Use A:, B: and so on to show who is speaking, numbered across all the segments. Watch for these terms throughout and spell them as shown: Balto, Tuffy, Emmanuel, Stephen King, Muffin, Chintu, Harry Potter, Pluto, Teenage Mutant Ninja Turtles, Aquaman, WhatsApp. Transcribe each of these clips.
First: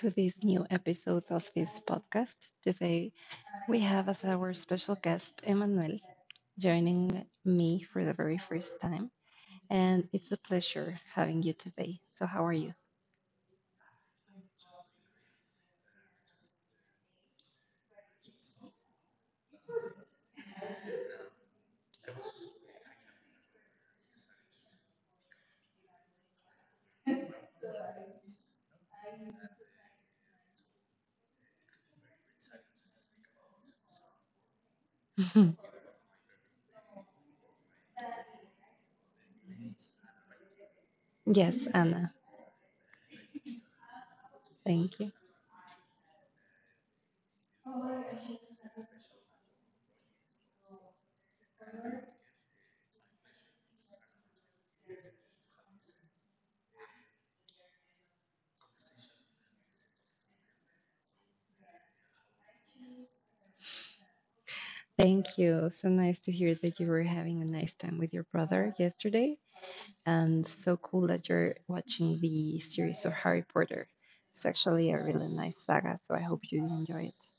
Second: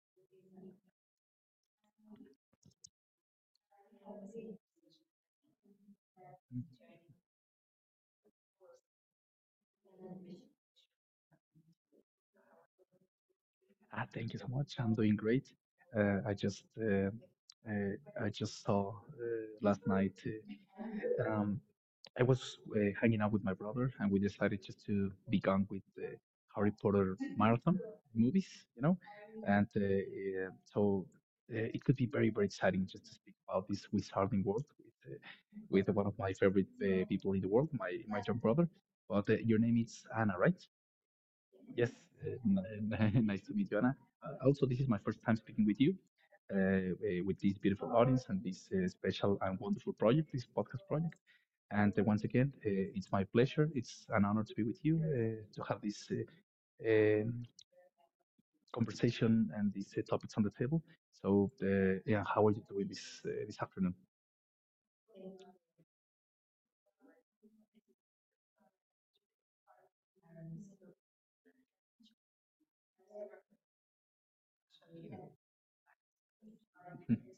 A: to this new episode of this podcast. Today we have as our special guest Emmanuel joining me for the very first time, and it's a pleasure having you today. So, how are you?
B: Ah, thank you so much. I'm doing great. Uh, I just uh, uh, I just saw last night. Um, I was hanging out with my brother, and we decided just to begun with the Harry Potter marathon movies, you know. And so it could be very very exciting just to speak about this wizarding world with one of my favorite people in the world, my young brother. But your name is Anna, right?
A: Yes,
B: Yes,
A: Anna,
B: uh, nice to meet you, Anna. Also, this is my
A: thank you.
B: first time speaking with you, with this beautiful audience and this special and wonderful project, this podcast project. And once again, it's my pleasure. It's an honor to be with you, to have this um, conversation and these topics on the table. So, yeah, how are you doing this this afternoon?
A: Thank you. So nice to hear that you were having a nice time with your brother yesterday, and so cool that you're watching the series of Harry Potter. It's actually a really nice saga, so I hope you enjoy it.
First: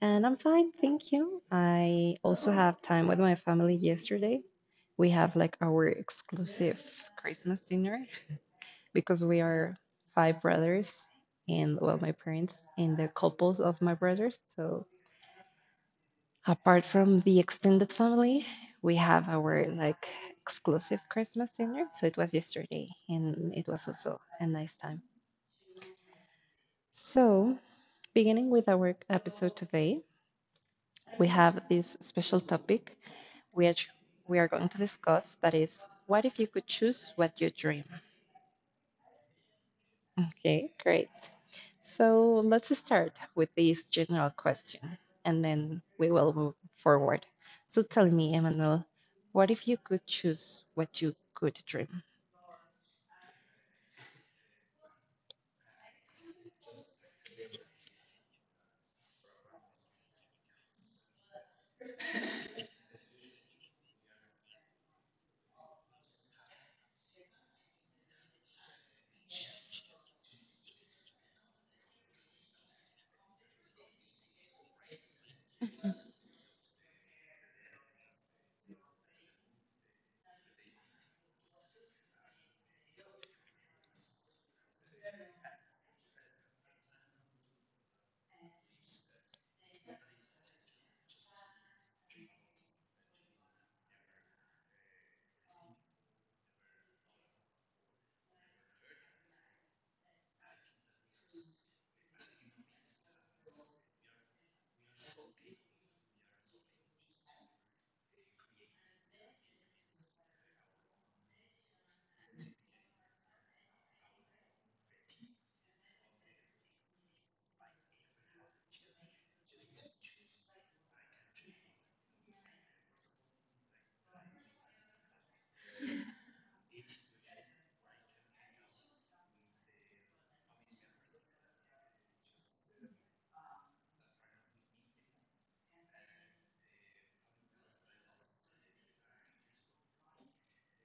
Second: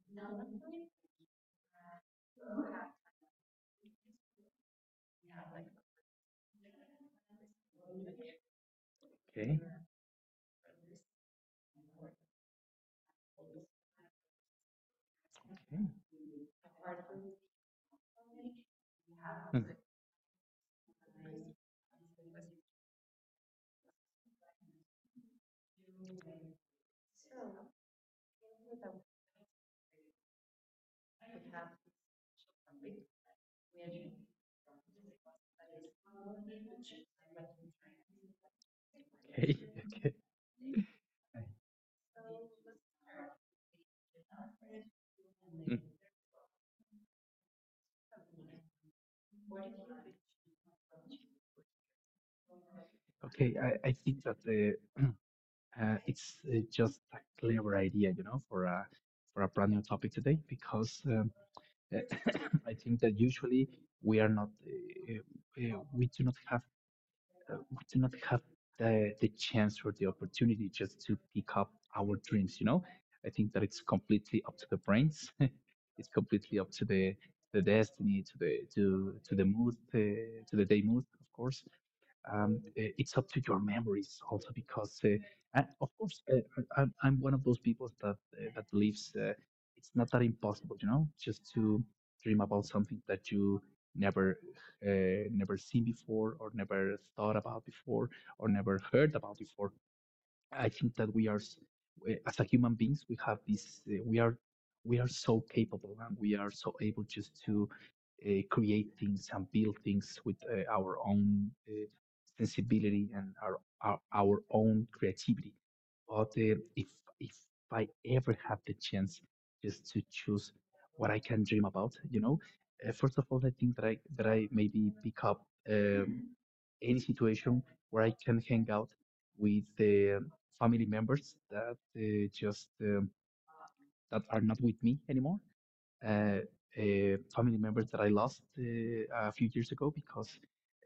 A: And I'm fine, thank you. I also have time with my family yesterday. We have like our exclusive Christmas dinner because we are five brothers and, well, my parents and the couples of my brothers. So apart from the extended family, we have our
B: Mhm.
A: like exclusive Christmas dinner. So it was yesterday and it was also a nice time. So beginning with our episode today, we have this special topic which we are going to discuss, that is, what if you could choose what you dream?
B: Okay, okay, okay,
A: Okay, great.
B: okay.
A: So let's start with this general question and
B: Mm.
A: then we will move forward. So tell me, Emmanuel, what if you could choose what you could dream?
B: Okay, I think that it's just a clever idea, you know, for a brand new topic today because I think that usually we do not have uh, we do not have the chance or the opportunity just to pick up our dreams. I think that it's completely up to the brains. It's completely up to the destiny, to the to the mood, to the day mood, of course, um, uh, it's up to your memories also because and of course I'm one of those people that that believes it's not that impossible, you know, just to dream about something that you never never seen before or never thought about before or never heard about before. I think that we are, as a human beings, we have this. We are, we are so capable, and we are so able just to create things and build things with our own sensibility and our own creativity. But if if I ever have the chance just to choose what I can dream about, you know, first of all, I think that I maybe pick up any situation where I can hang out with the family members that just that are not with me anymore. Uh, Family members that I lost a few years ago because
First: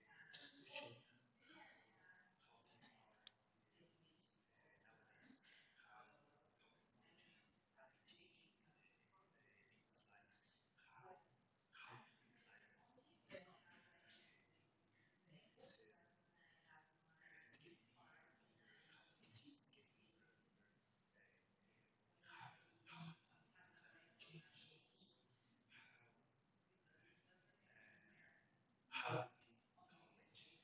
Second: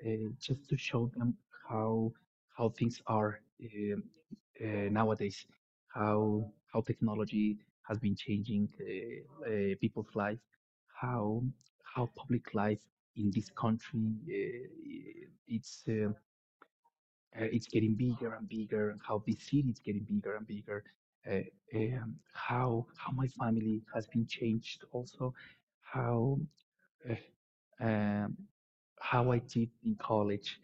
B: uh, just to show them how how things are nowadays, how technology has been changing people's life, how how public life in this country uh, it's. Uh, it's getting bigger and bigger, and how this city is getting bigger and bigger, uh, how my family has been changed, also how uh, um, how I did in college,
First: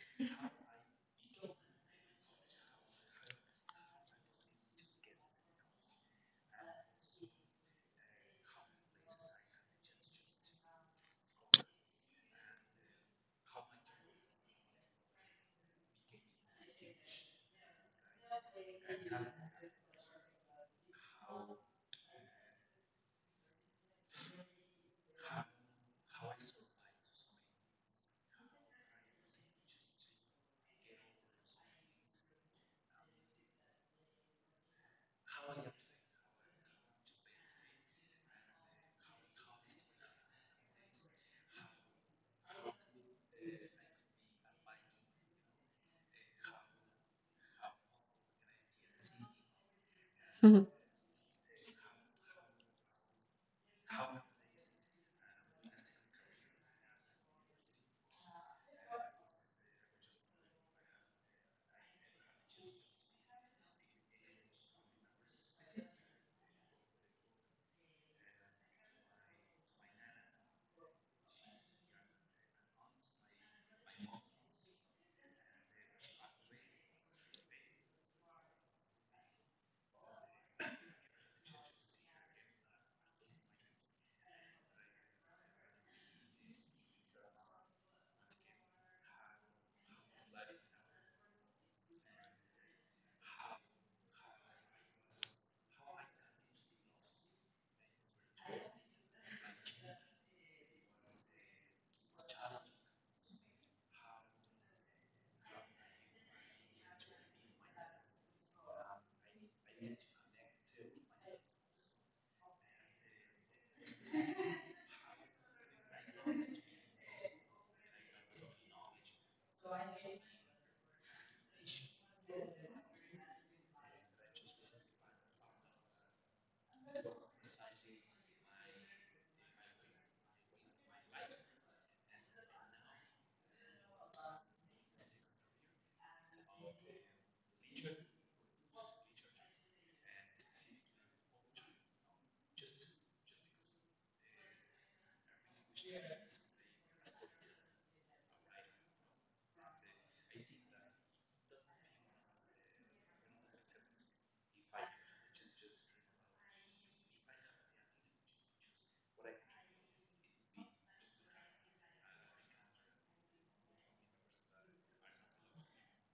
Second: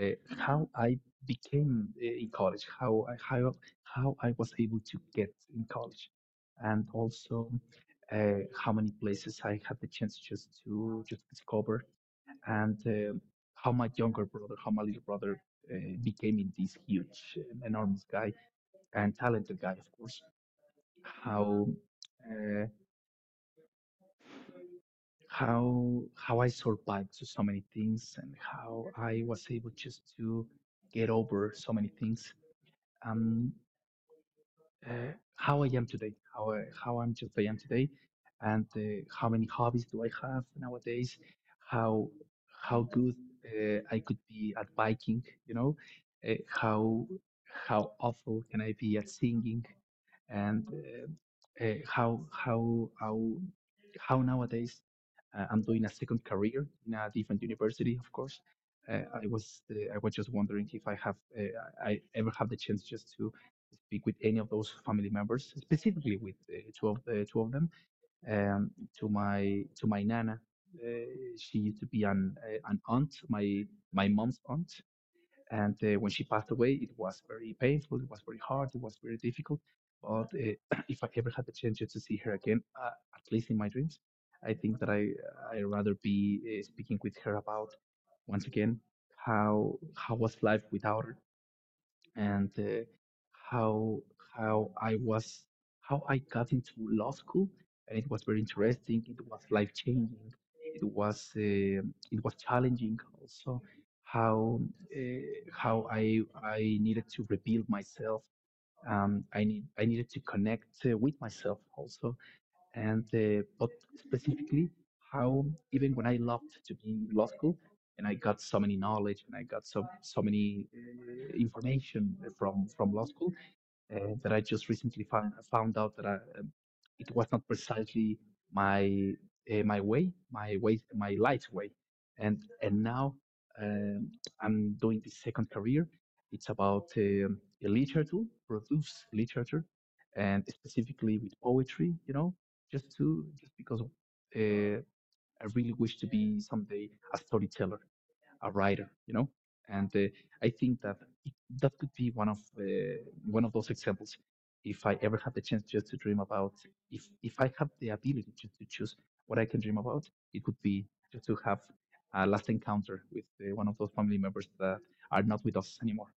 B: uh, how I became in college, how I was able to get in college, and also how many places I had the chance just to just discover, and how my younger brother, how my little brother uh, became in this huge, enormous guy and talented guy, of course. How uh, how I survived to so many things and how I was able just to get over so many things. Um, how I am today, how I'm just I am today, and how many hobbies do I have nowadays, how how good I could be at biking, you know, uh, how how awful can I be at singing, and how nowadays I'm doing a second career in a different university, of course. I was just wondering if I ever have the chance just to speak with any of those family members, specifically with two of them. Um, to my nana, uh, she used to be an aunt, my mom's aunt, and when she passed away, it was very painful, it was very hard, it was very difficult. But if I ever had the chance to see her again, at least in my dreams, I think that I rather be speaking with her about, once again, how was life without her, and how how I was how I got into law school, and it was very interesting. It was life changing. It was uh, it was challenging also. How uh, how I needed to rebuild myself. I needed to connect with myself also, and but specifically how, even when I loved to be in law school and I got so many knowledge and I got so many information from law school, that I just recently found out that it was not precisely my my life way, and now um, I'm doing the second career. It's about a literature, produce literature, and specifically with poetry. You know, just to just because uh, I really wish to be someday a storyteller, a writer, you know. And I think that it, that could be one of those examples. If I ever have the chance just to dream about, if I have the ability to choose what I can dream about, it would be just to have a last encounter with one of those family members that are not with us anymore.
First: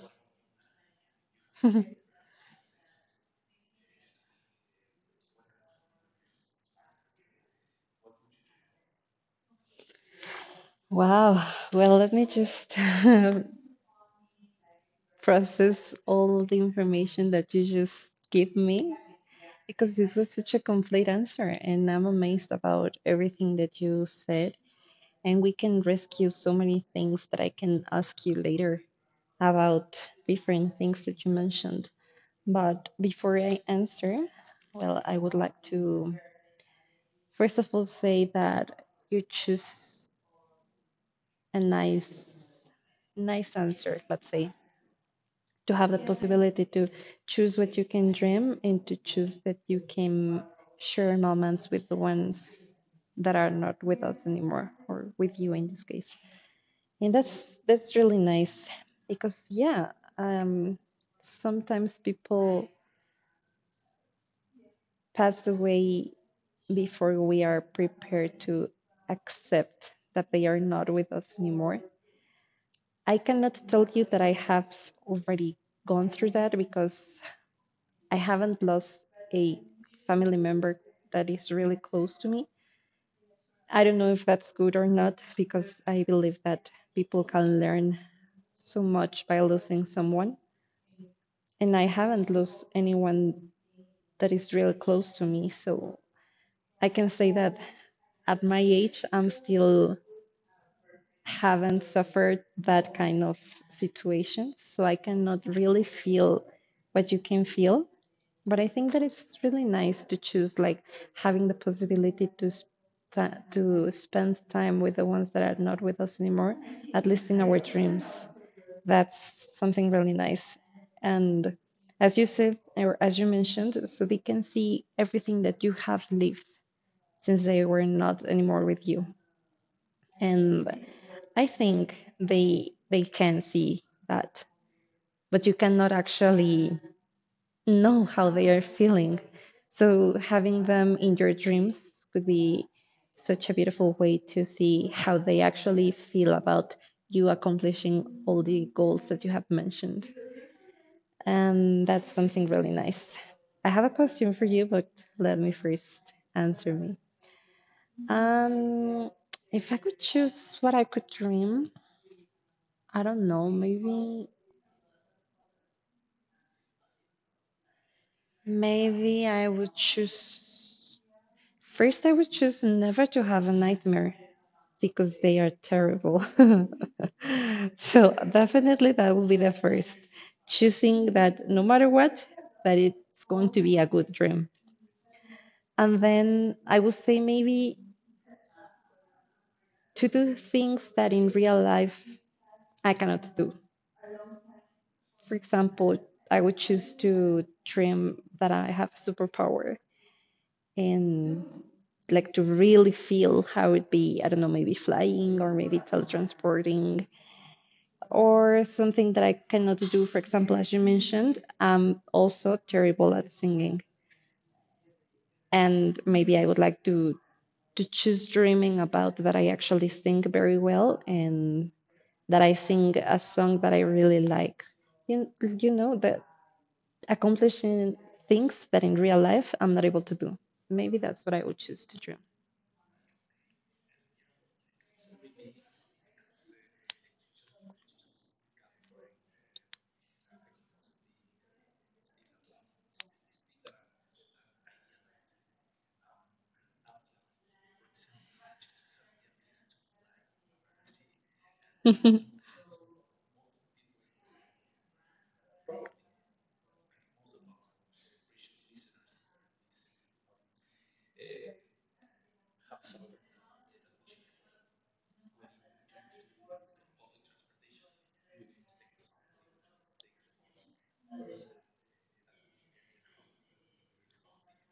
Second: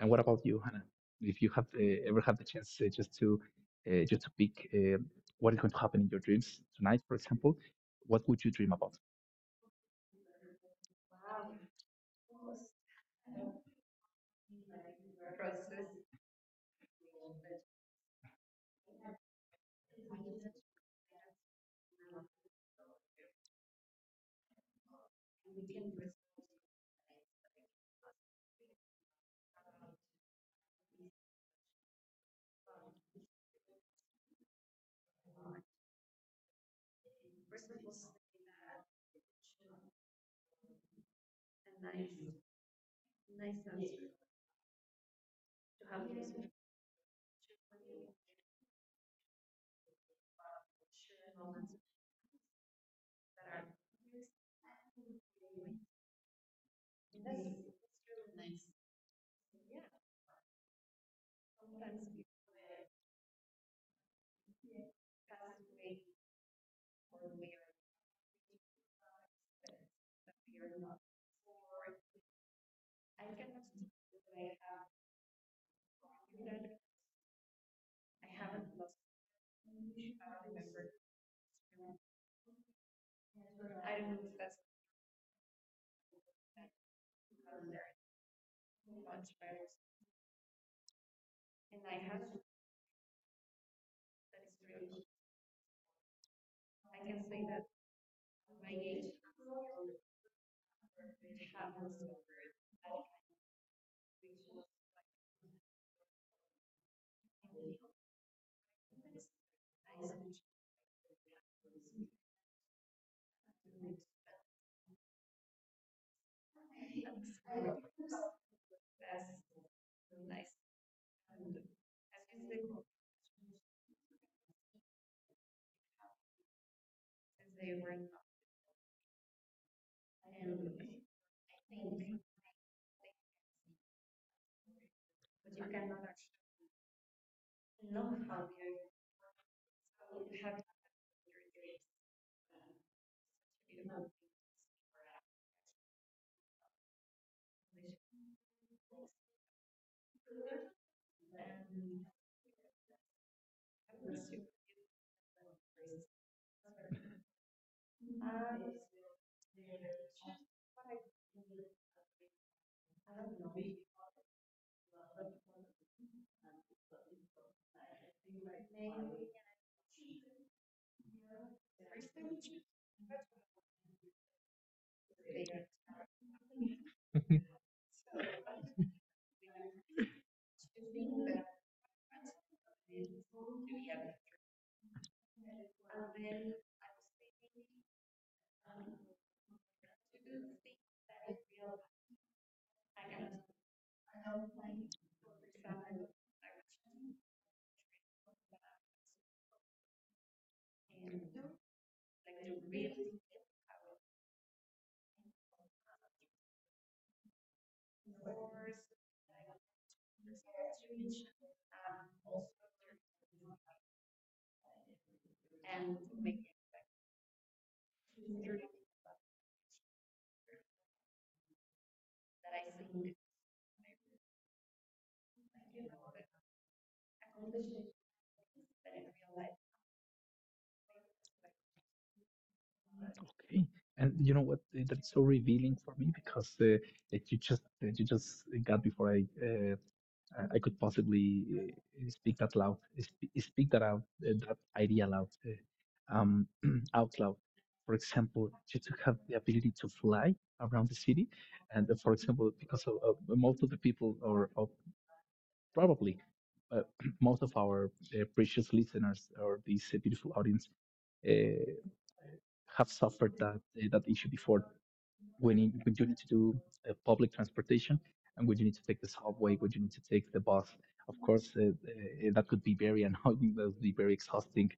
B: And what about you, Hannah? If you have ever had the chance just to pick what is going to happen in your dreams tonight, for example, what would you dream about?
A: Wow. Well, let me just process all the information that you just give me, because this was such a complete answer and I'm amazed about everything that you said, and we can rescue so many things that I can ask you later about different things that you mentioned. But before I answer, well, I would like to first of all say that you choose a nice answer, let's say, to have the possibility to choose what you can dream and to choose that you can share moments with the ones that are not with us anymore, or with you in this case. And that's really nice because, yeah, um sometimes people pass away before we are prepared to accept that they are not with us anymore. I cannot tell you that I have already gone through that, because I haven't lost a family member that is really close to me. I don't know if that's good or not because I believe that people can learn so much by losing someone. And I haven't lost anyone that is really close to me. So I can say that at my age, I'm still haven't suffered that kind of situation. So I cannot really feel what you can feel. But I think that it's really nice to choose, like, having the possibility to to spend time with the ones that are not with us anymore, at least in our dreams. That's something really nice. And, as you said or as you mentioned, so they can see everything that you have lived since they were not anymore with you. And I think they can see that, but you cannot actually know how they are feeling. So having them in your dreams could be such a beautiful way to see how they actually feel about you accomplishing all the goals that you have mentioned. And that's something really nice. I have a question for you, but let me first answer me. Um, if I could choose what I could dream, I don't know, maybe I would choose, first, I would choose never to have a nightmare because they are terrible. So definitely that will be the first. Choosing that no matter what, that it's going to be a good dream. And then I would say maybe to do things that in real life I cannot do. For example, I would choose to dream that I have a superpower and, like, to really feel how it be, I don't know, maybe flying or maybe teletransporting or something that I cannot do. For example, as you mentioned, I'm also terrible at singing, and maybe I would like to choose dreaming about that I actually sing very well and that I sing a song that I really like. You, you know that accomplishing things that in real life I'm not able to do. Maybe that's what I would choose to dream.
B: Okay, and you know what? That's so revealing for me because that you just got before I uh, I could possibly speak that loud, speak that out, that idea loud, out loud. For example, you to have the ability to fly around the city, and for example, because of most of the people, or probably uh, most of our precious listeners or this beautiful audience uh, have suffered that that issue before when when you need to do public transportation, and when you need to take the subway, when you need to take the bus. Of course, that could be very annoying, that would be very exhausting,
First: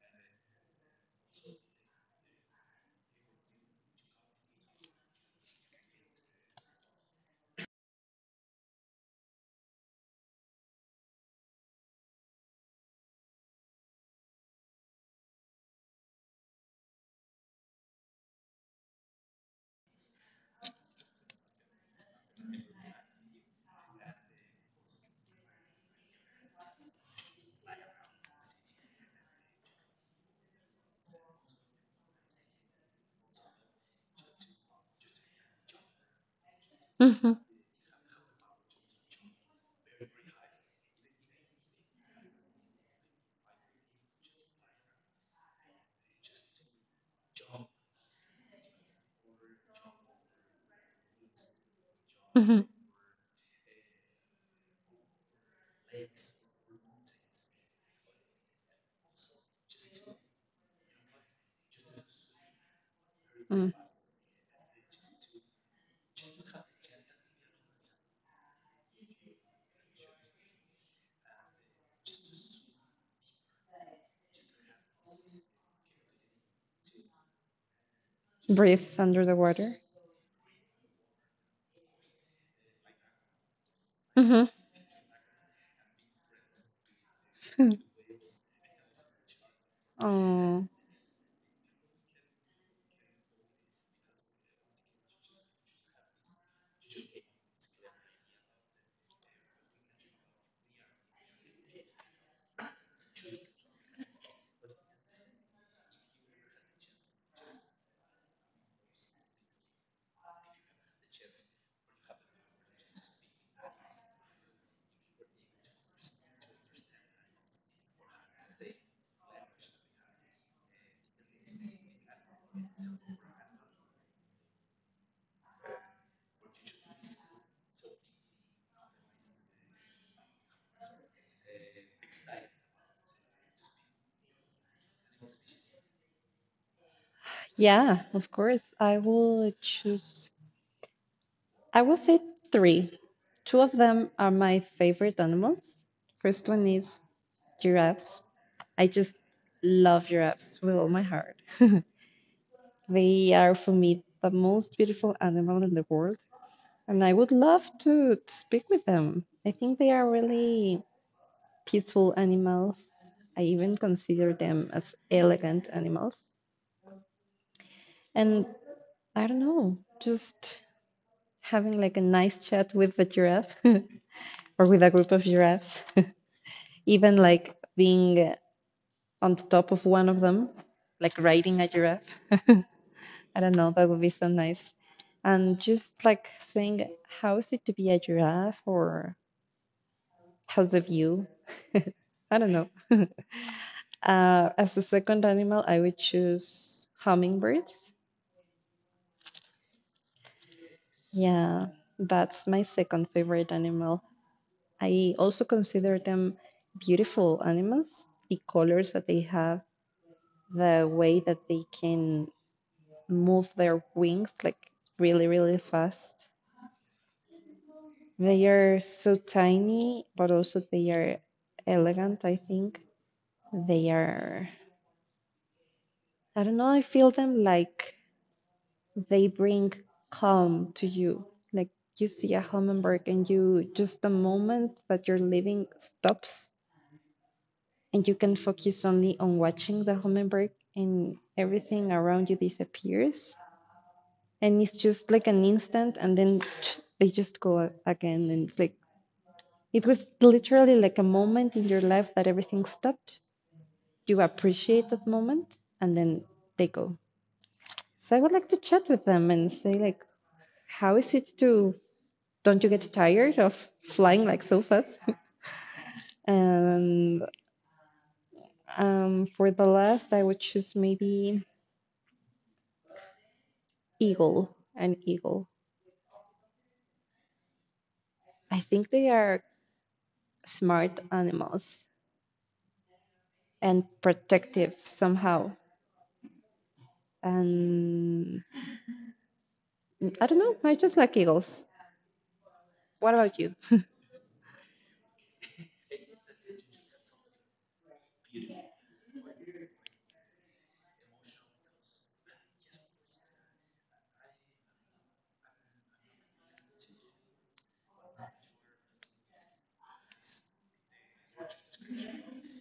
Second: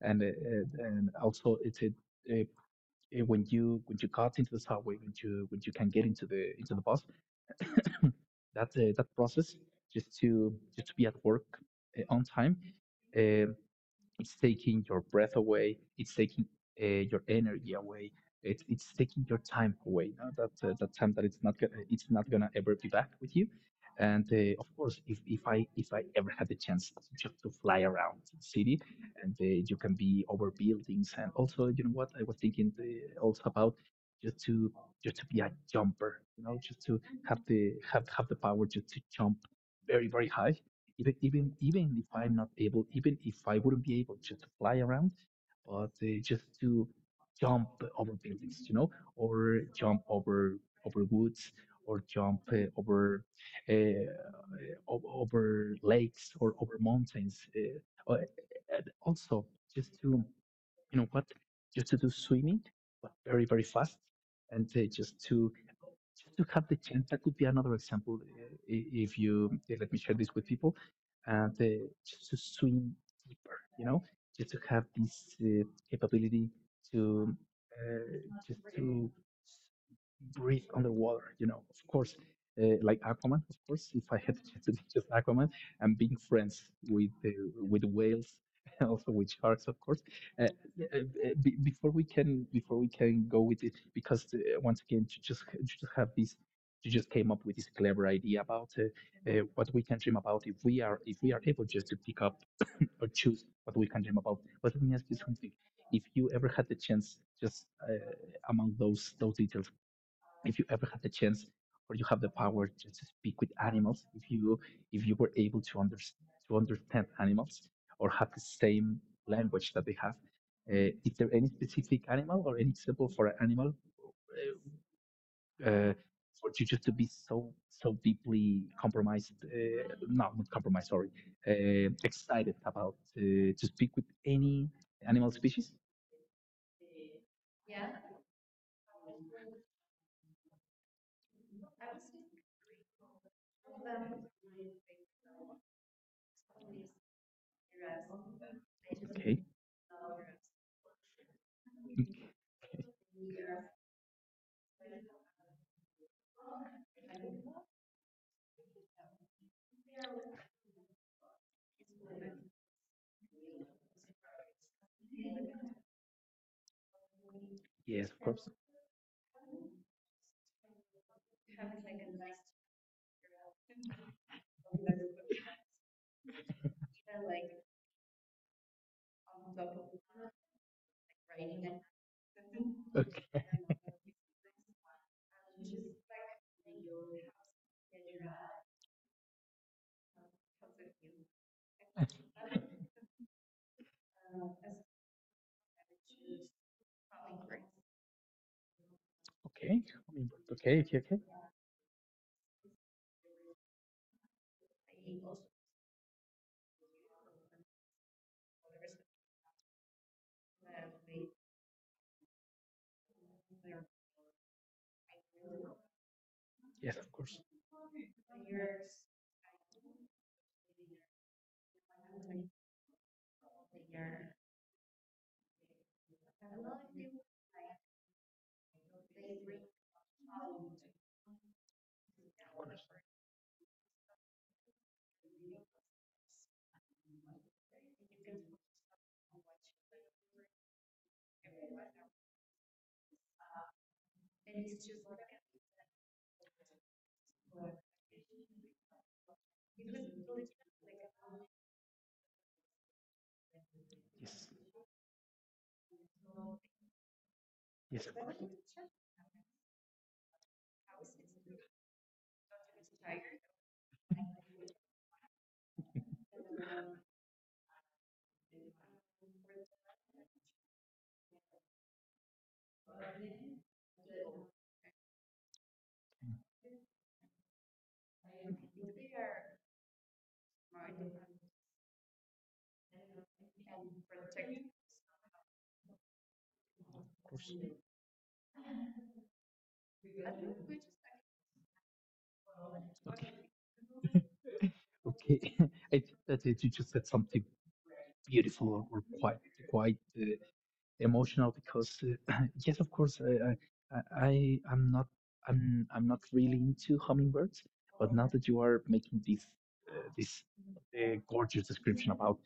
B: and also it's a uh, when you got into the subway, when you can get into the bus, that that process just to be at work on time. Uh, it's taking your breath away. It's taking your energy away. It's taking your time away. No? That that time that it's not gonna ever be back with you. And of course, if, if I ever had the chance to just to fly around the city, and you can be over buildings, and also you know what I was thinking also about just to just to be a jumper, you know, just to
A: Hmm.
B: have the power just to jump very very high, even if I'm not able, even if I wouldn't be able just to fly around, but just to jump over buildings, you know, or jump over over woods, or jump
A: Hmm.
B: over uh, over lakes or over mountains. And also, just to, you know what, just to do swimming, but very very
A: Mm.
B: fast, and just to have the chance. That could be another example. If you let me share this with people, uh, the, just to swim deeper, you know, just to have this uh, capability to uh, just
A: Breathe
B: to
A: under the water.
B: breathe underwater, you know. Of course, like Aquaman, of course. If I had
A: Mm-hmm.
B: the chance to be just Aquaman and being friends with the with whales, also with sharks, of course. Uh,
A: Oh,
B: yeah, be- before we can go with it, because once again you just have this. You just came up with this clever idea about what we can dream about, if we are able just to pick up or choose what we can dream about. But let me ask you something. If you ever had the chance, just among those details, if you ever had the chance or you have the power to speak with animals, if you were able to understand animals or have the same language that they have, is there any specific animal or any example for an animal, uh, uh, for you just to be so deeply compromised, no, not compromised, sorry, excited about, to speak with any animal species?
A: yeah, of course. I will say three. Two of them are my favorite animals. First one is giraffes. I just
B: Okay.
A: love giraffes with all my heart. They are for me the most beautiful animal in the world, and I would love to speak with them. I think they are really peaceful animals. I even consider them as elegant animals.
B: Yes, of
A: And
B: course.
A: I don't know, just having like a nice chat with the giraffe, or with a group of giraffes, even like being on top of one of them, like riding a giraffe. I
B: Okay.
A: don't know, that would be so nice. And just like saying, how is it to be a giraffe, or how's the view? I don't know. As a second animal, I would choose hummingbirds.
B: Okay. Homing bird. Okay, okay, okay.
A: Yeah, that's my second favorite animal. I also consider them beautiful animals, the colors that they have, the way that they can move their wings, like, really, really fast.
B: Yes, of course.
A: They are so tiny, but also they are elegant, I think. They are, I don't know, I feel them like they bring calm to you. Like, you see a hummingbird and you, just the moment that you're living stops and you can focus only on watching the homework and everything around you disappears, and it's just like an instant. And then they just go again, and it's like it was literally like a moment in your life that everything stopped. You
B: Yes,
A: appreciate that moment and then they go.
B: yes,
A: So I
B: of
A: would
B: course.
A: like to chat with them and say, like, how is it to, don't you get tired of flying like so fast? And, for the last, I would choose maybe eagle an eagle.
B: Mm.
A: I think they are smart animals and protective somehow.
B: Of course.
A: And I don't know, I just like eagles. What about
B: Okay,
A: you?
B: okay. I think that it, you just said something beautiful, or quite quite emotional, because yes, of course, I I am not, I'm not really into hummingbirds, but now that you are making this a gorgeous description about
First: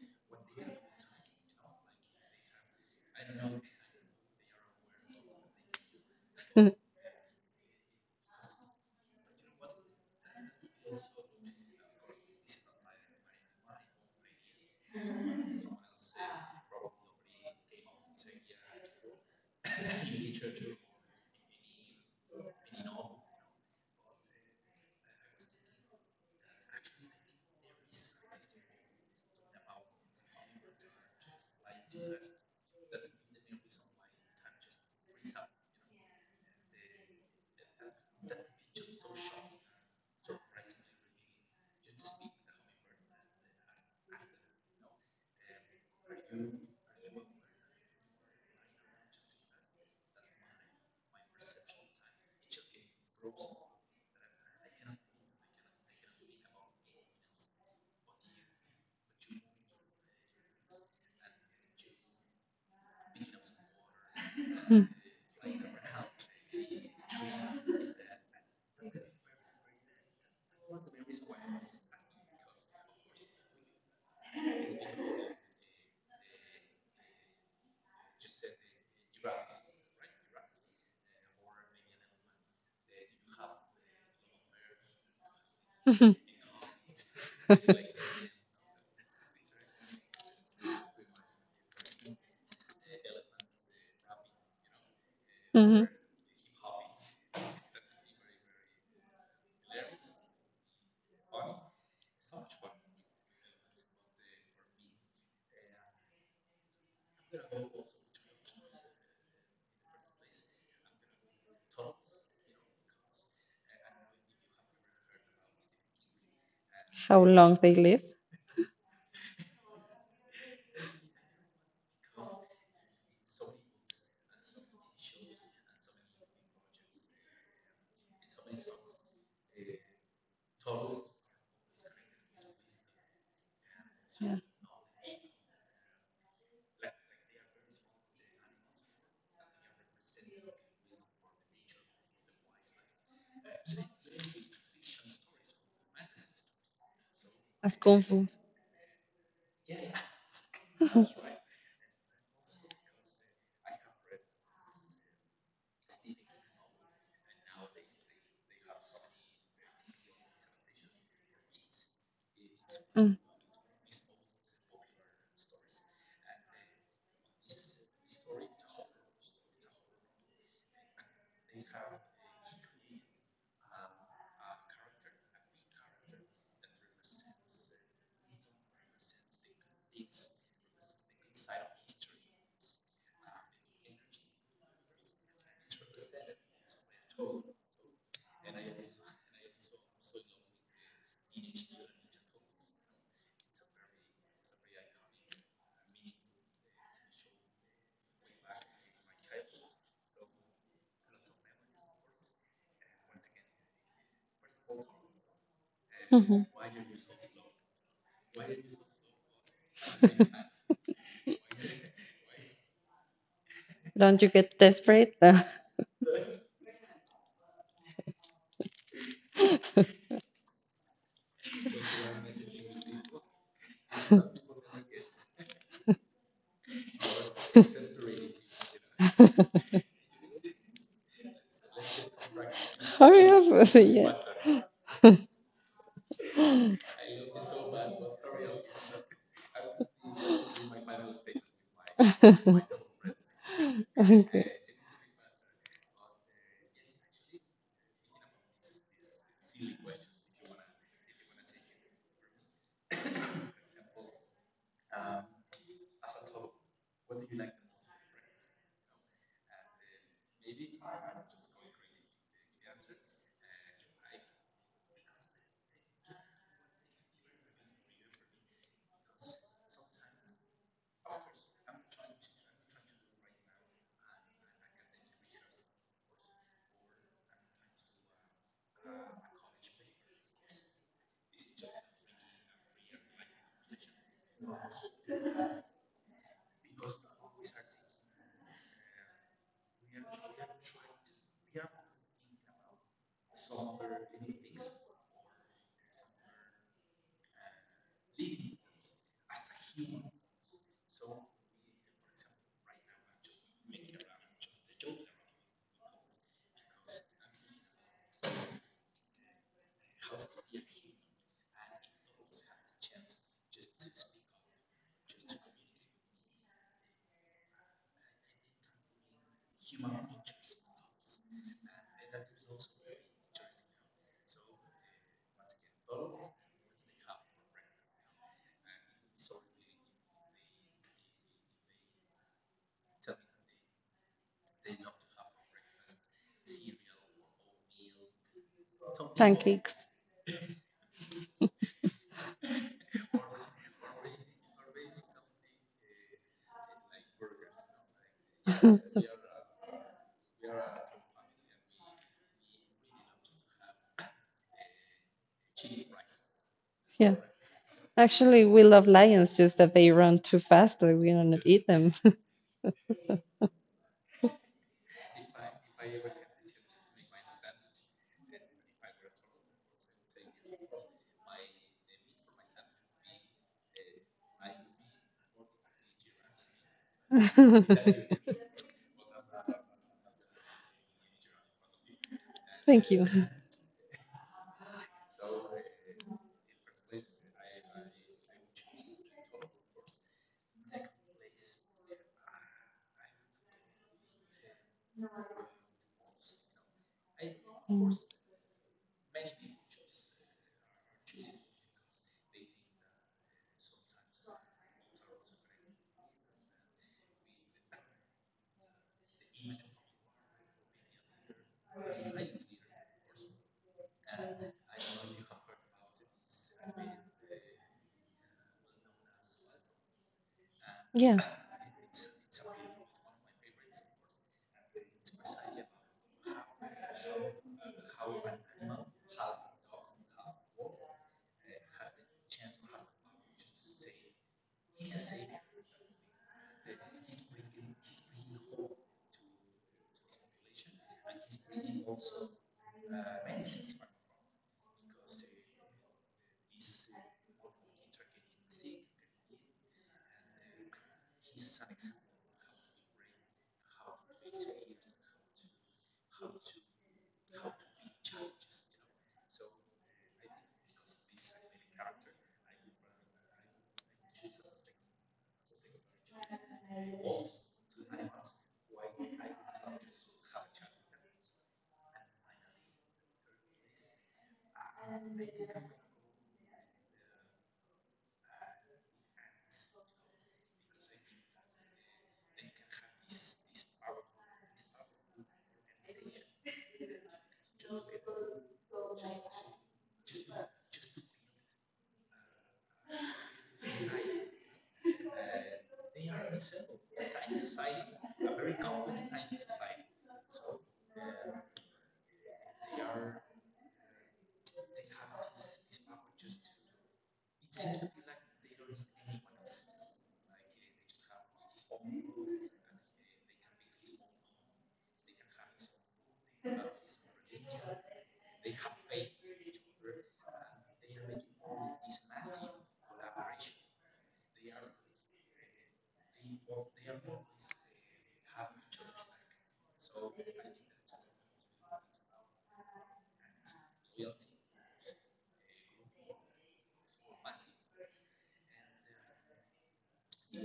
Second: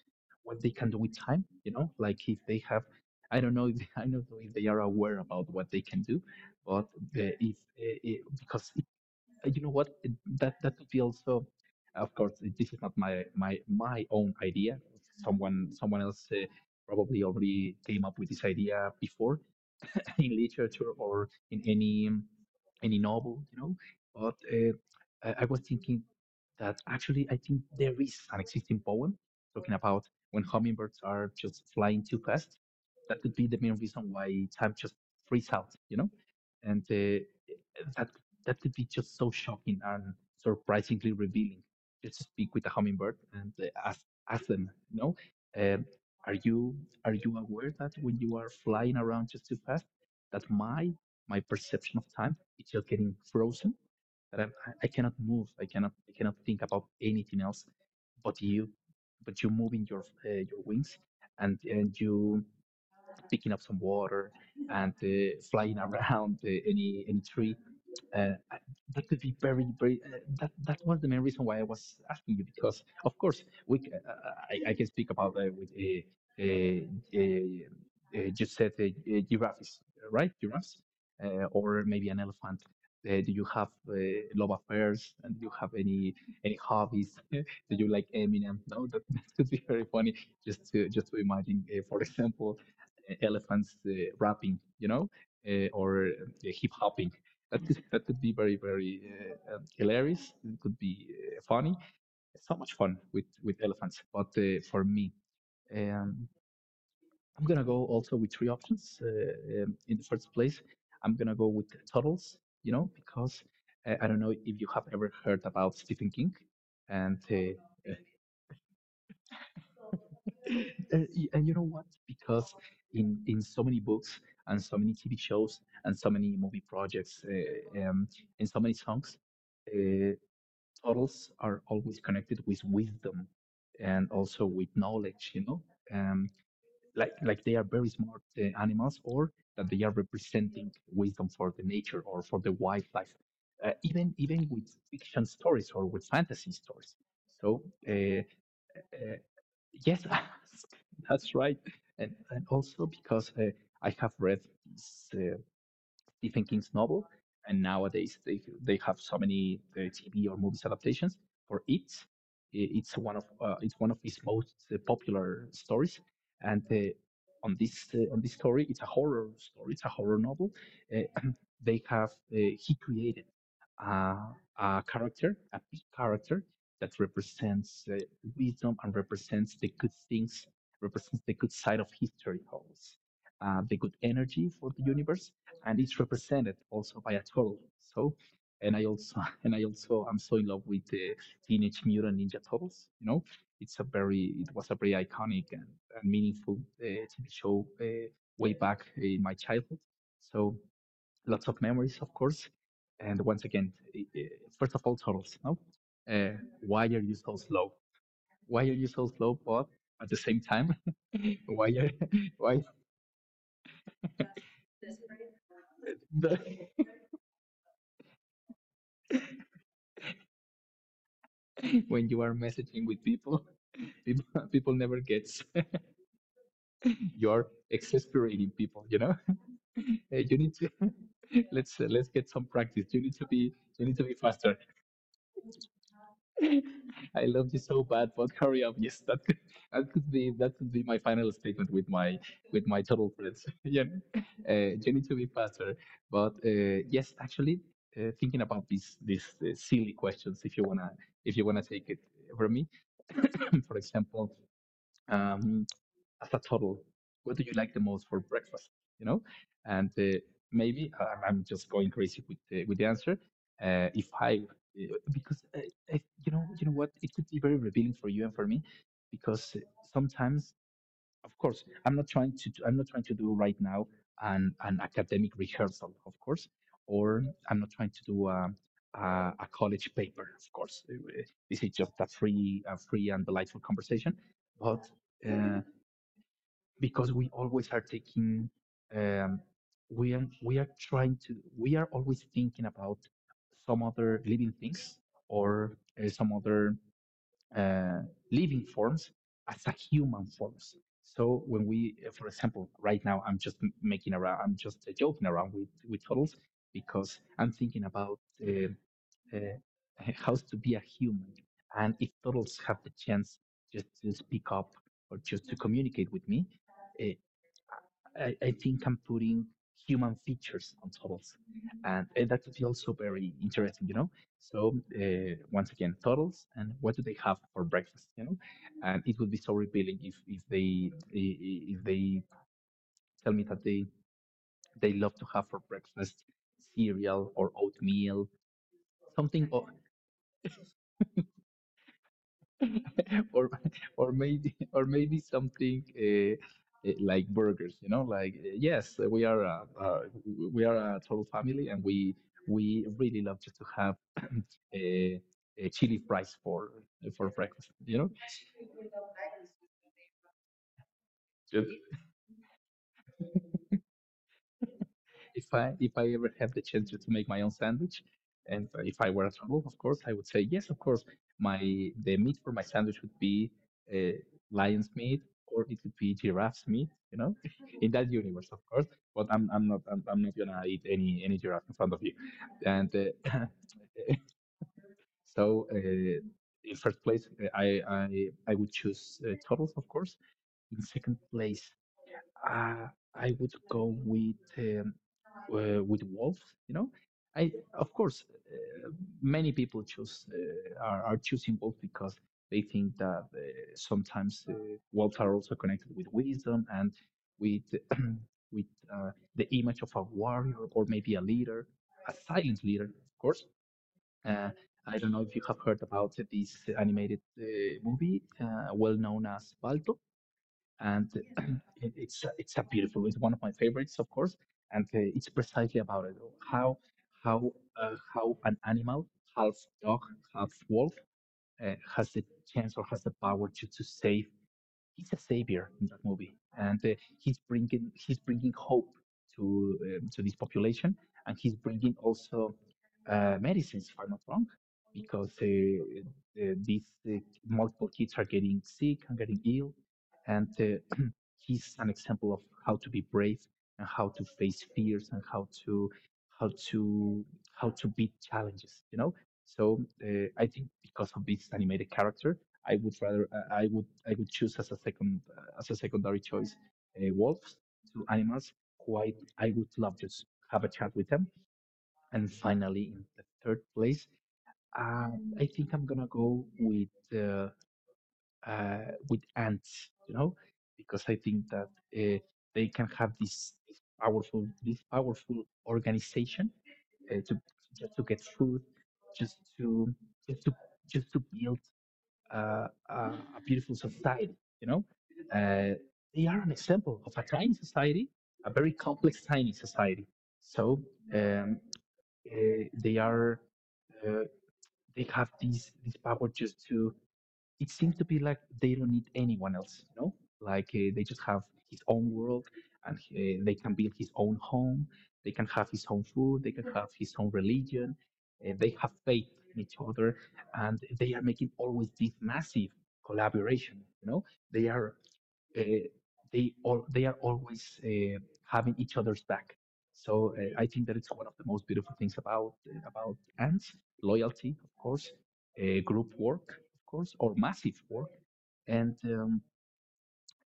B: what they can do with time. You know, like if they have, I don't know, if, I don't know if they are aware about what they can do, but if it, because you know what, that that could be also, of course, this is not my own idea. Someone else probably already came up with this idea before, in literature or in any novel, you know. But I was thinking that actually I think there is an existing poem talking about when hummingbirds are just flying too fast. That could be the main reason why time just freeze out, you know, and that that could be just so shocking and surprisingly revealing. Just speak with a hummingbird and ask them, you know, um, are you, are you aware that when you are flying around just too fast, that my perception of time is just getting frozen, that I cannot move, I cannot, I cannot think about anything else, but you, but you moving your wings, and you picking up some water, and flying around any tree, uh, I- that could be very, very. That that was the main reason why I was asking you, because, of course, I can speak about, with you said, giraffes, right? Giraffes, or maybe an elephant. Do you have, love affairs? And do you have any hobbies? Do you like Eminem? No, that, that could be very funny. Just to imagine, for example, elephants rapping, you know, uh,
A: Mhm.
B: or uh, hip hopping. That could be very, very, hilarious. It could be funny. It's so much fun with elephants. But for me, um, I'm going to go also with three options. In the first place, I'm going to go with turtles, you know, because I don't know if you have ever heard about Stephen King. And,
A: How long they live?
B: and you know what? Because in so many books and so many TV shows and so many movie projects, and so many songs, uh, totals are always connected with wisdom and
A: Yeah,
B: also with knowledge, you know. um, like they are very smart animals, or that they are representing wisdom for the nature or for the wildlife, even even with fiction stories or with fantasy stories. So
A: as
B: uh,
A: kung fu.
B: uh, yes. That's right. And also because I have read this Stephen King's novel, and nowadays they have so many TV or movies adaptations for it. It's one
A: Mm.
B: of, it's one of his most popular stories, and on this, on this story, it's a horror story. It's a horror novel. Uh, they have, uh, he created uh, a character, a big character that represents, wisdom, and represents the good things, represents the good side of history, always, the good energy for the universe, and it's represented also by a turtle. So, and I also, and I also, I'm so in love with the Teenage Mutant Ninja Turtles. You know, it's a very, it was a very iconic and meaningful TV show way back in my childhood. So lots of memories, of course. And once again, first of all, turtles. No, uh,
A: Mhm.
B: why are you so slow? Why are you so slow? But at the same time, why are, why?
A: Don't you get desperate?
B: When you are messaging with people, people, people never gets, you're exasperating people. You know, uh, you need to, let's get some practice.
A: Hurry up.
B: You need to be
A: Yes.
B: faster. I love you so bad, but hurry up. Yes, that could be my final statement with my with my total friends. Yeah,
A: Okay.
B: you need to be faster. But yes, actually, thinking about these silly questions, if you wanna, if you wanna take it from me, for example. Um, as a total, what do you like the most for breakfast, you know, and maybe, I'm just going crazy with the answer, if I because if, you know what, it could be very revealing for you and for me, because sometimes, of course, I'm not trying to do right now an academic rehearsal, of course, or I'm not trying to do a, a college paper, of course. This is just a free and delightful conversation, but uh, because we always are taking, um, we are trying to, we are always thinking about some other living things or some other uh, living forms as a human forms. So when we for example right now, I'm just making around, I'm just joking around with turtles, because I'm thinking about uh, uh, how to be a human. And if turtles have the chance just to speak up or just to communicate with me, uh, I think I'm putting human features on turtles, and that would be also very interesting, you know. So once again, turtles, and what do they have for breakfast, you know? And it would be so revealing if they tell me that they love to have for breakfast cereal or oatmeal, something.
A: Pancakes.
B: or or maybe, or maybe something, like burgers, you know, like, yes, we are we are a total family, and we really love just to have a, a chili fries for
A: Yeah.
B: for breakfast, you
A: Actually, we love lions, just that they run too fast that we don't
B: know.
A: eat them.
B: If I, if I ever had the chance to make my own sandwich, and if I were at home, of course, I would say yes, of course. My The meat for my sandwich would be, uh, lion's meat, or it could be giraffe's meat. You know, in that universe, of course. But I'm not gonna eat any giraffe in front of you, and
A: Thank you.
B: so. In first place, I would choose turtles, of course. In second place, uh, I would go with, with wolves, you know. I, of course, many people choose, are choosing wolves because they think that sometimes wolves are also connected with wisdom and with with uh, the image of a warrior, or maybe a leader, a silent leader, of course. Uh, I don't know if you have heard about this animated movie well known as Balto. And
A: Yeah.
B: uh, it, it's it's a beautiful. It's one of my favorites, of course, and it's precisely about it, how how, how an animal, half dog, half wolf, has the chance or has the power to save. He's a savior in that movie, and he's bringing, he's bringing hope to, to this population, and he's bringing also, medicines, if I'm not wrong, because these uh, multiple kids are getting sick and getting ill, and he's an example of how to be brave, and how to face fears, and how to, how to how to beat challenges, you know. So I think because of this animated character, I would rather, I would choose as a second, as a secondary choice, wolves. Two animals who I would love to have a chat with them. And finally, in the third place, uh, I think I'm gonna go with, uh, with ants. You know, because I think that uh, they can have this, this powerful organization to just to get food, just to, just to just to build uh, uh, a beautiful society. You know, uh, they are an example of a tiny society, a very complex tiny society. So um, uh, they are uh, they have these this power just to it seems to be like they don't need anyone else, you know? Like they just have his own world, and they can build his own home, they can have his own food, they can have his own religion. They have faith in each other, and they are making always this massive collaboration, you know? They are uh, they all they are always having each other's back. So I think that it's one of the most beautiful things about ants: loyalty, of course, group work, of course, or massive work. And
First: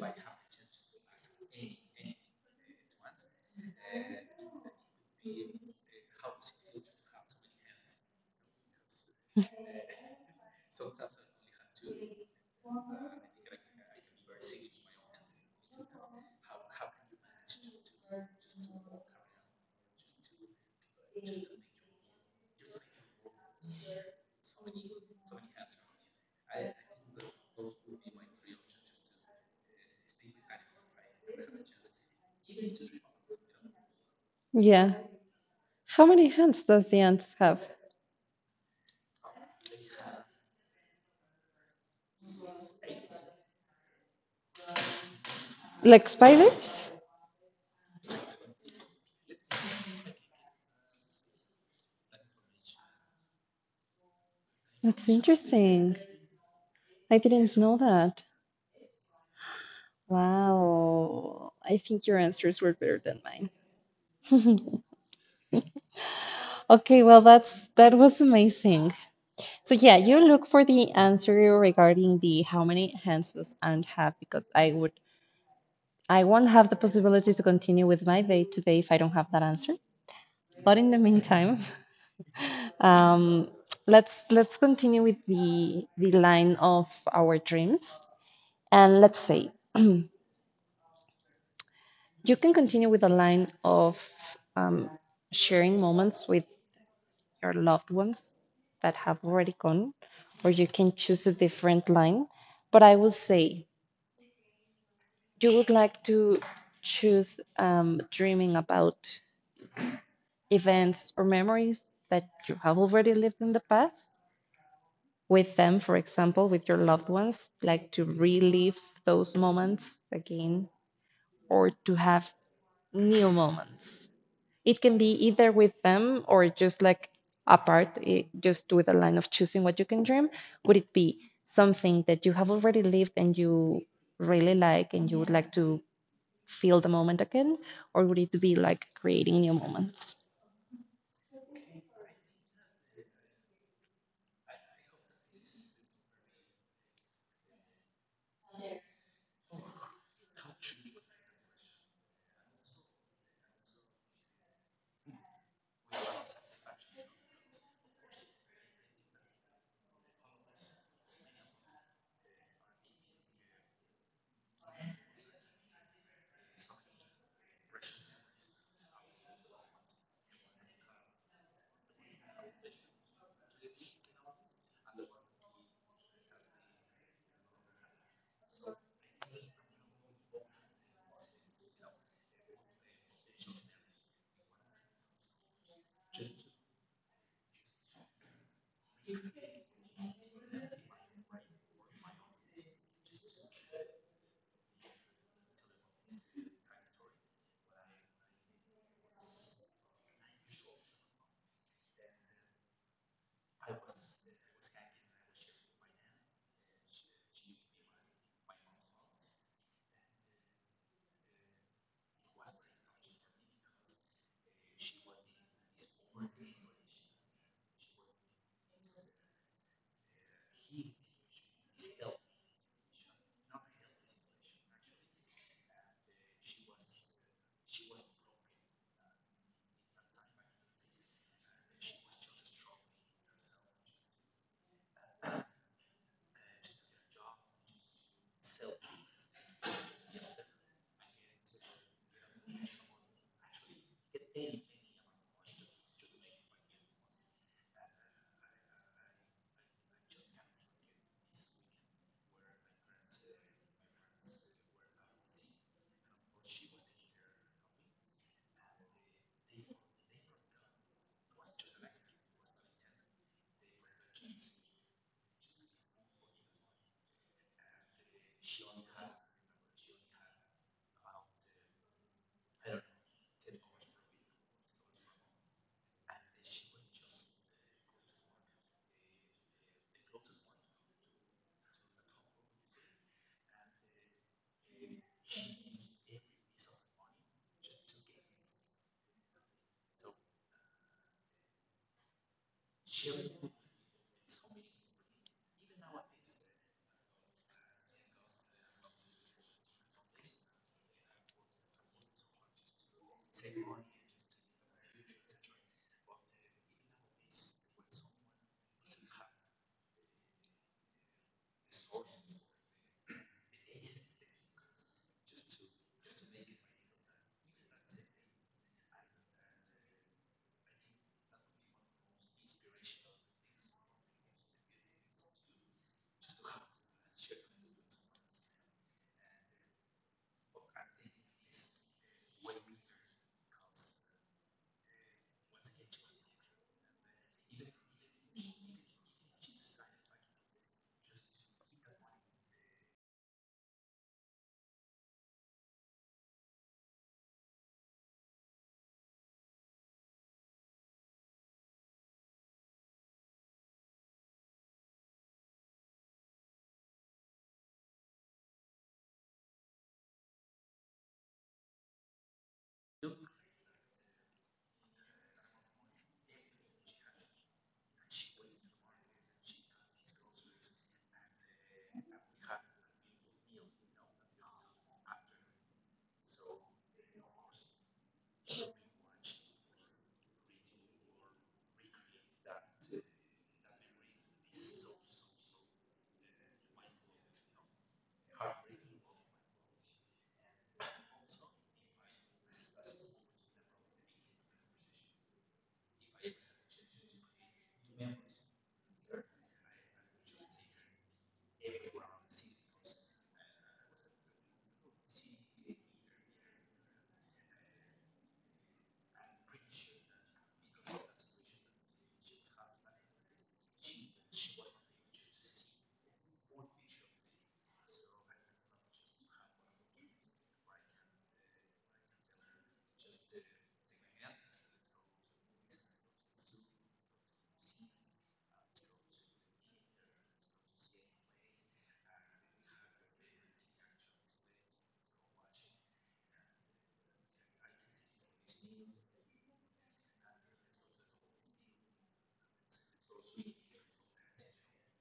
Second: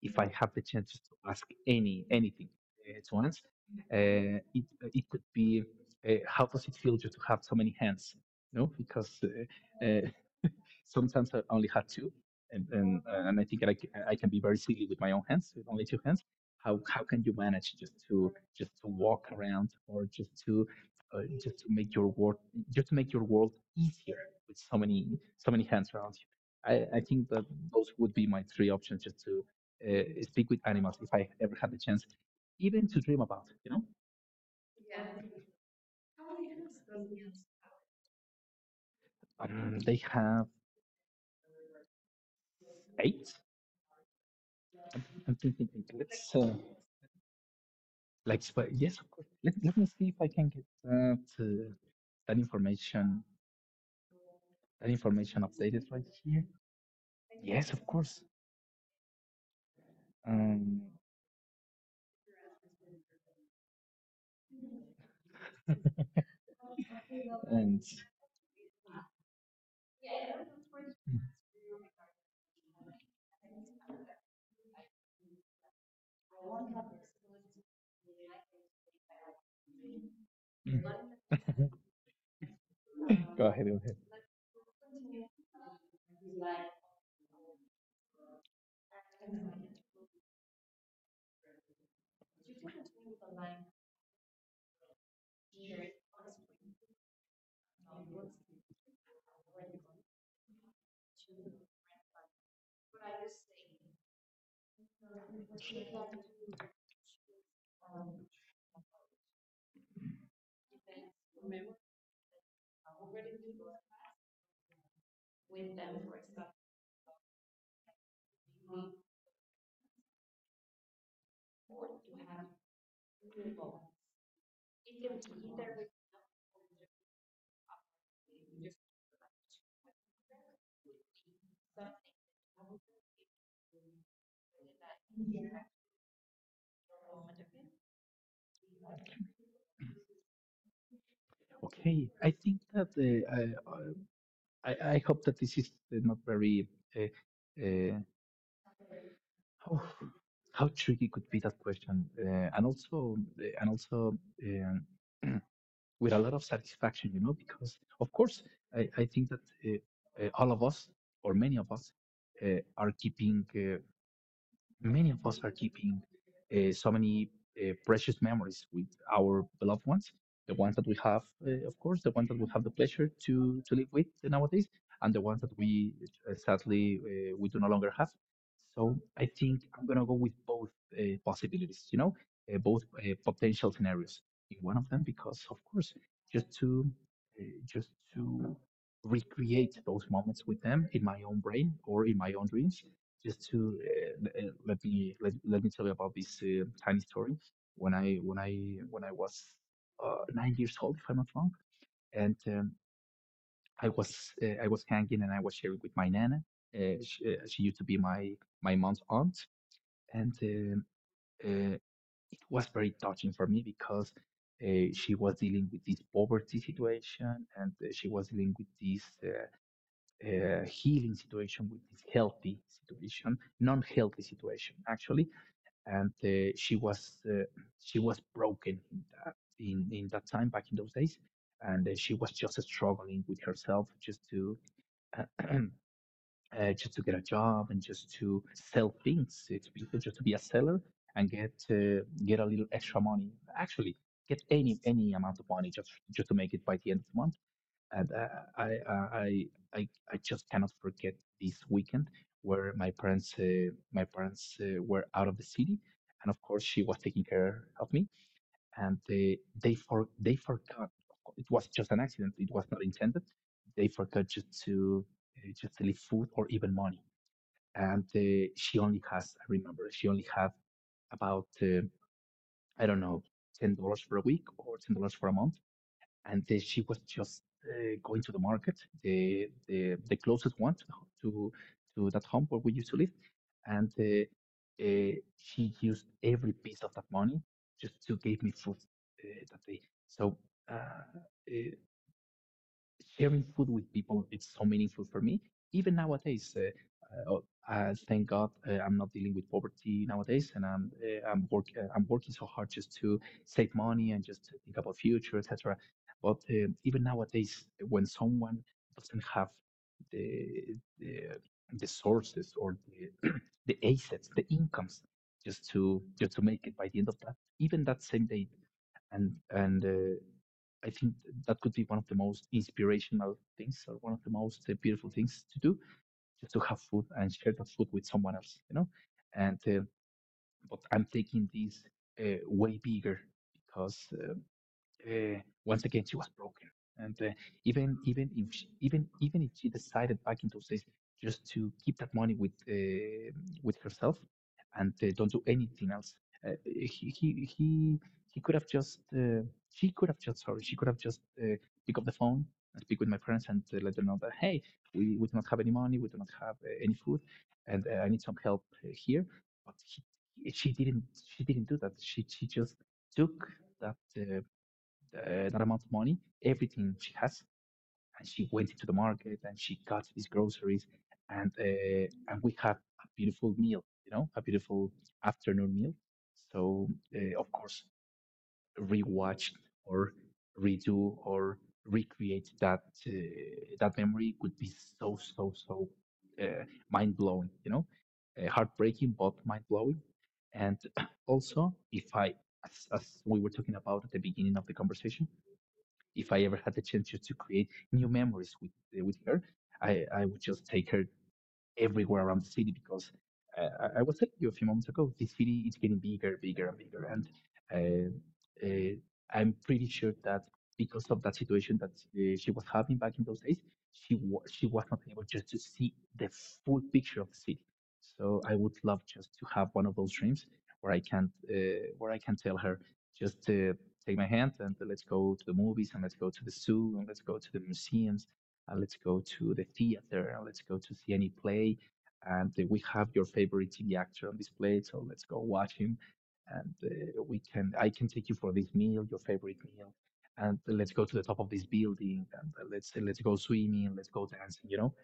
B: If I have the chance to ask anything to ants, uh, it it could be how does it feel just to have so many hands? No, because sometimes I only had two, and I think I can be very silly with my own hands, with only two hands. How can you manage just to walk around or just to make your world just to make your world easier with so many so many hands around you? I think that those would be my three options just to speak with animals if I ever had the chance, even to dream about. You know,
A: Yeah. How many hands does the ants have?
B: they have 8. i I'm thinking.
A: Like
B: Let's. Uh,
A: spiders?
B: but yes, of course. Let me see if I can get that, that information that
A: That's
B: information updated
A: interesting.
B: right here.
A: I didn't
B: Yes,
A: know
B: of course.
A: that.
B: Um,
A: Wow. I think your answers were better than mine. Okay, well,
B: and
A: that was amazing. So, yeah, you look for the answer regarding the how many hands does Ant have, because I won't have the possibility to continue with my day today if I don't have that answer. But
B: Mm.
A: in the meantime,
B: Go
A: um,
B: ahead, go ahead.
A: let's continue with the line of our dreams, and let's say you can continue with a line of, um, sharing moments with your loved ones that have already gone, or you can choose a different line. But I would say you would like to choose, dreaming about events or memories that you have already lived in the past with them, for example, with your loved ones, like to relive those moments again, or to have new moments. It can be either with them or just like apart, it, just with a line of choosing what you can dream? Would it be something that you have already lived and you really like and you would like to feel the moment again? Or would it be like creating new moments?
B: Okay, I think that uh, I I hope that this is not very uh, uh, how how tricky could be that question, and also with a lot of satisfaction, you know, because of course, I think that all of us or many of us are keeping many of us are keeping so many precious memories with our beloved ones, the ones that we have, of course, the ones that we have the pleasure to live with nowadays, and the ones that we sadly we do no longer have. So I think I'm gonna go with both possibilities, you know, both potential scenarios in one of them, because of course, just to uh, just to recreate those moments with them in my own brain or in my own dreams just to let me tell you about this tiny story. When I when I when I was 9 years old, if I'm not wrong, and I was I was hanging and I was sharing with my nana. She used to be my my mom's aunt, and uh, it was very touching for me because she was dealing with this poverty situation, and she was dealing with this healing situation, with this healthy situation, non-healthy situation actually. And she was broken in in that time back in those days, and she was just struggling with herself just to uh, just to get a job and just to sell things to people, just to be a seller and get a little extra money, actually get any amount of money, just to make it by the end of the month. And I I I I, I just cannot forget this weekend where my parents were out of the city, and of course she was taking care of me, and they forgot, it was just an accident, it was not intended, they forgot just to leave food or even money, and she only has, I remember she only had about I don't know, $10 for a week or $10 for a month. And then she was just going to the market, the closest one to the to that home where we used to live, and uh, she used every piece of that money just to give me food that day. So uh, uh, sharing food with people, it's so meaningful for me even nowadays. Uh, oh, Thank god I'm not dealing with poverty nowadays, and I'm working so hard just to save money and just to think about future etc. But even nowadays, when someone doesn't have the the, the sources, or the the assets, the incomes, just to make it by the end of that, even that same day, and I think that could be one of the most inspirational things, or one of the most beautiful things to do, just to have food and share that food with someone else, you know. And but I'm taking this way bigger, because once again she was broken, and even if she decided back in those days just to keep that money with herself, and don't do anything else, uh, he, he he he could have just she could have just, sorry, she could have just pick up the phone and speak with my parents and let them know that hey, we do not have any money, we do not have any food, and I need some help here. But she didn't she didn't do that, she just took that that amount of money, everything she has, and she went into the market and she got these groceries, and we had a beautiful meal, you know, a beautiful afternoon meal. So of course, rewatch or redo or recreate that uh, that memory would be so so so uh, mind blowing, you know, heartbreaking but mind blowing. And also, if I, as we were talking about at the beginning of the conversation, if I ever had the chance just to create new memories with her, I would just take her everywhere around the city, because uh, I was telling you a few moments ago, the city is getting bigger, bigger, and bigger. And I'm pretty sure that because of that situation that she was having back in those days, she was not able just to see the full picture of the city. So I would love just to have one of those dreams where I can uh, where I can tell her just take my hand, and let's go to the movies, and let's go to the zoo, and let's go to the museums, and let's go to the theater, and let's go to see any play. And we have your favorite TV actor on display, so let's go watch him. And I can take you for this meal, your favorite meal, and let's go to the top of this building, and let's go swimming, let's go dancing, you know.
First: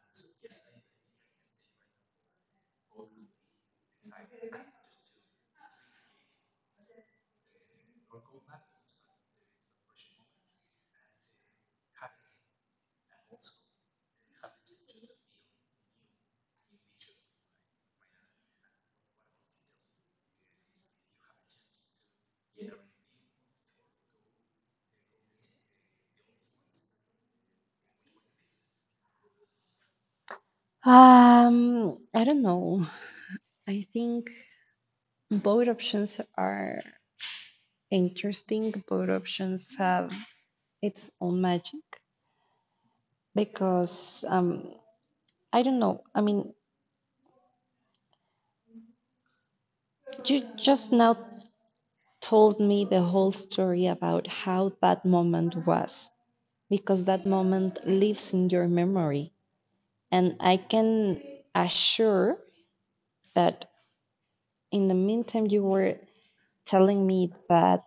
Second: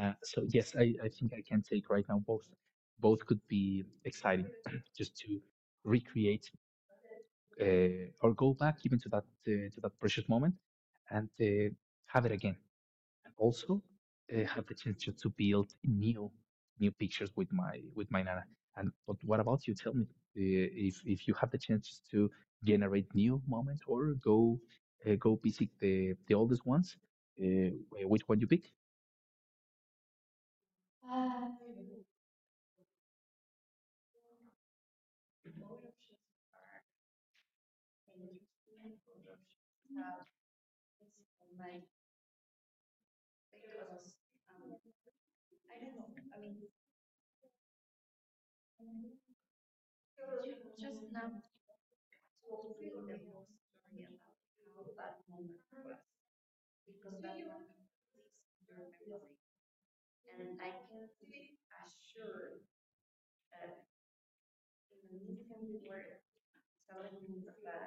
B: So yes, I think I can take right now both. Both could be exciting, just to recreate or go back even to that precious moment, and have it again, and also have the chance just to build new new pictures with my nana. And but what about you? Tell me if you have the chance to generate new moments or go go visit the oldest ones. Uh, which one you pick?
A: I don't know. I think both options are interesting. Both options have its own magic because, I don't know. I mean, you just now told me the whole story about how that moment was because that moment lives in your memory. And I can assure that in the meantime, you were telling me that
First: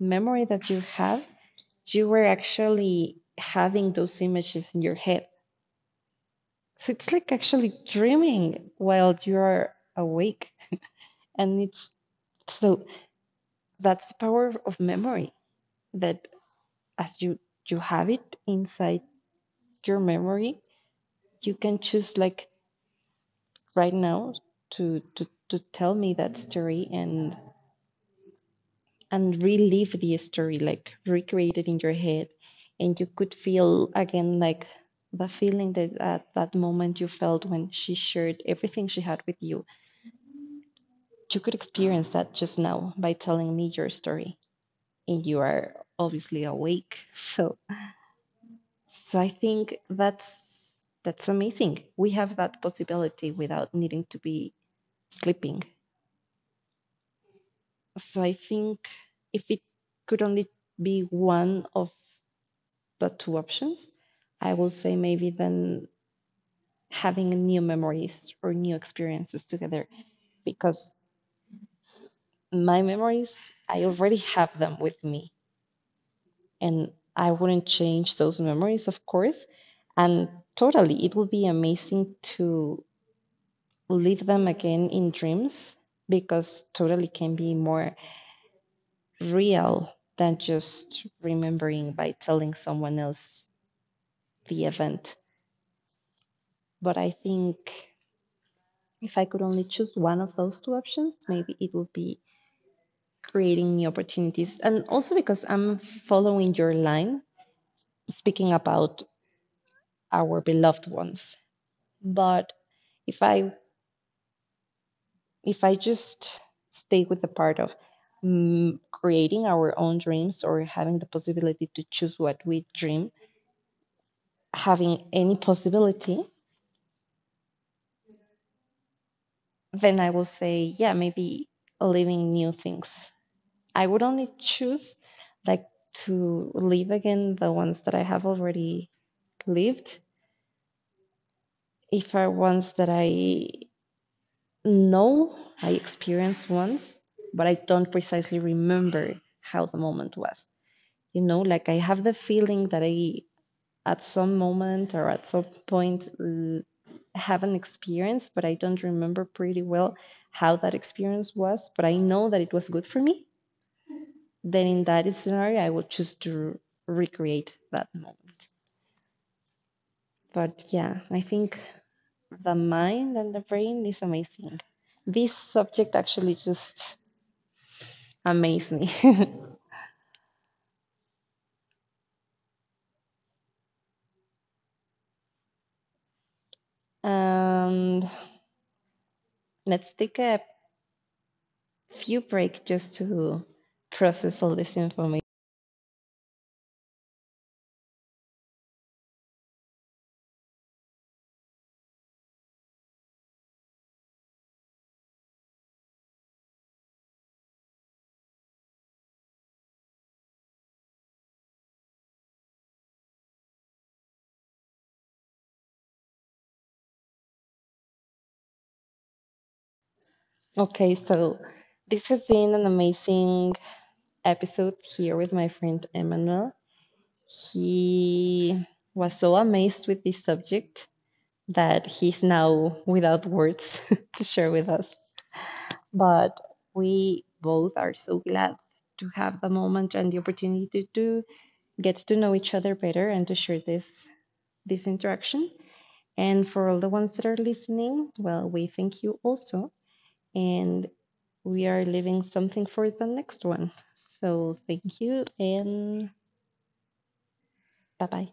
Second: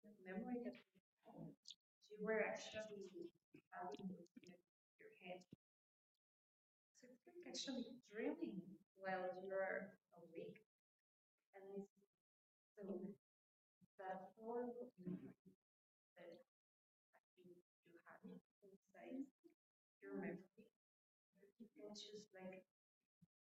A: memory that you have, you were actually having those images in your head. So it's like actually dreaming while you're awake. And it's so that's the power of memory that as you, you have it inside your memory, you can choose, like, right now to tell me that story and relive the story, like, recreate it in your head, and you could feel again, like, the feeling that at that moment you felt when she shared everything she had with you. You could experience that just now by telling me your story, and you are obviously awake. So I think that's amazing. We have that possibility without needing to be sleeping. So I think if it could only be one of the two options, I would say maybe then having new memories or new experiences together, because my memories, I already have them with me, and I wouldn't change those memories, of course. And totally, it would be amazing to live them again in dreams, because totally can be more real than just remembering by telling someone else the event. But I think if I could only choose one of those two options, maybe it would be creating new opportunities. And also because I'm following your line, speaking about our beloved ones. But if I if I just stay with the part of, mm, creating our own dreams or having the possibility to choose what we dream, having any possibility, then I will say, yeah, maybe living new things. I would only choose, like, to live again the ones that I have already lived if are ones that I know I experienced once, but I don't precisely remember how the moment was. You know, like, I have the feeling that I at some moment or at some point have an experience, but I don't remember pretty well how that experience was, but I know that it was good for me. Then in that scenario, I would choose to recreate that moment. But, yeah, I think the mind and the brain is amazing. This subject actually just amazed me. And let's take a few break just to process all this information. Okay, so this has been an amazing episode here with my friend Emmanuel. He was so amazed with this subject that he's now without words to share with us. But we both are so glad to have the moment and the opportunity to get to know each other better and to share this interaction. And for all the ones that are listening, well, we thank you also, and we are leaving something for the next one. So thank you and bye bye.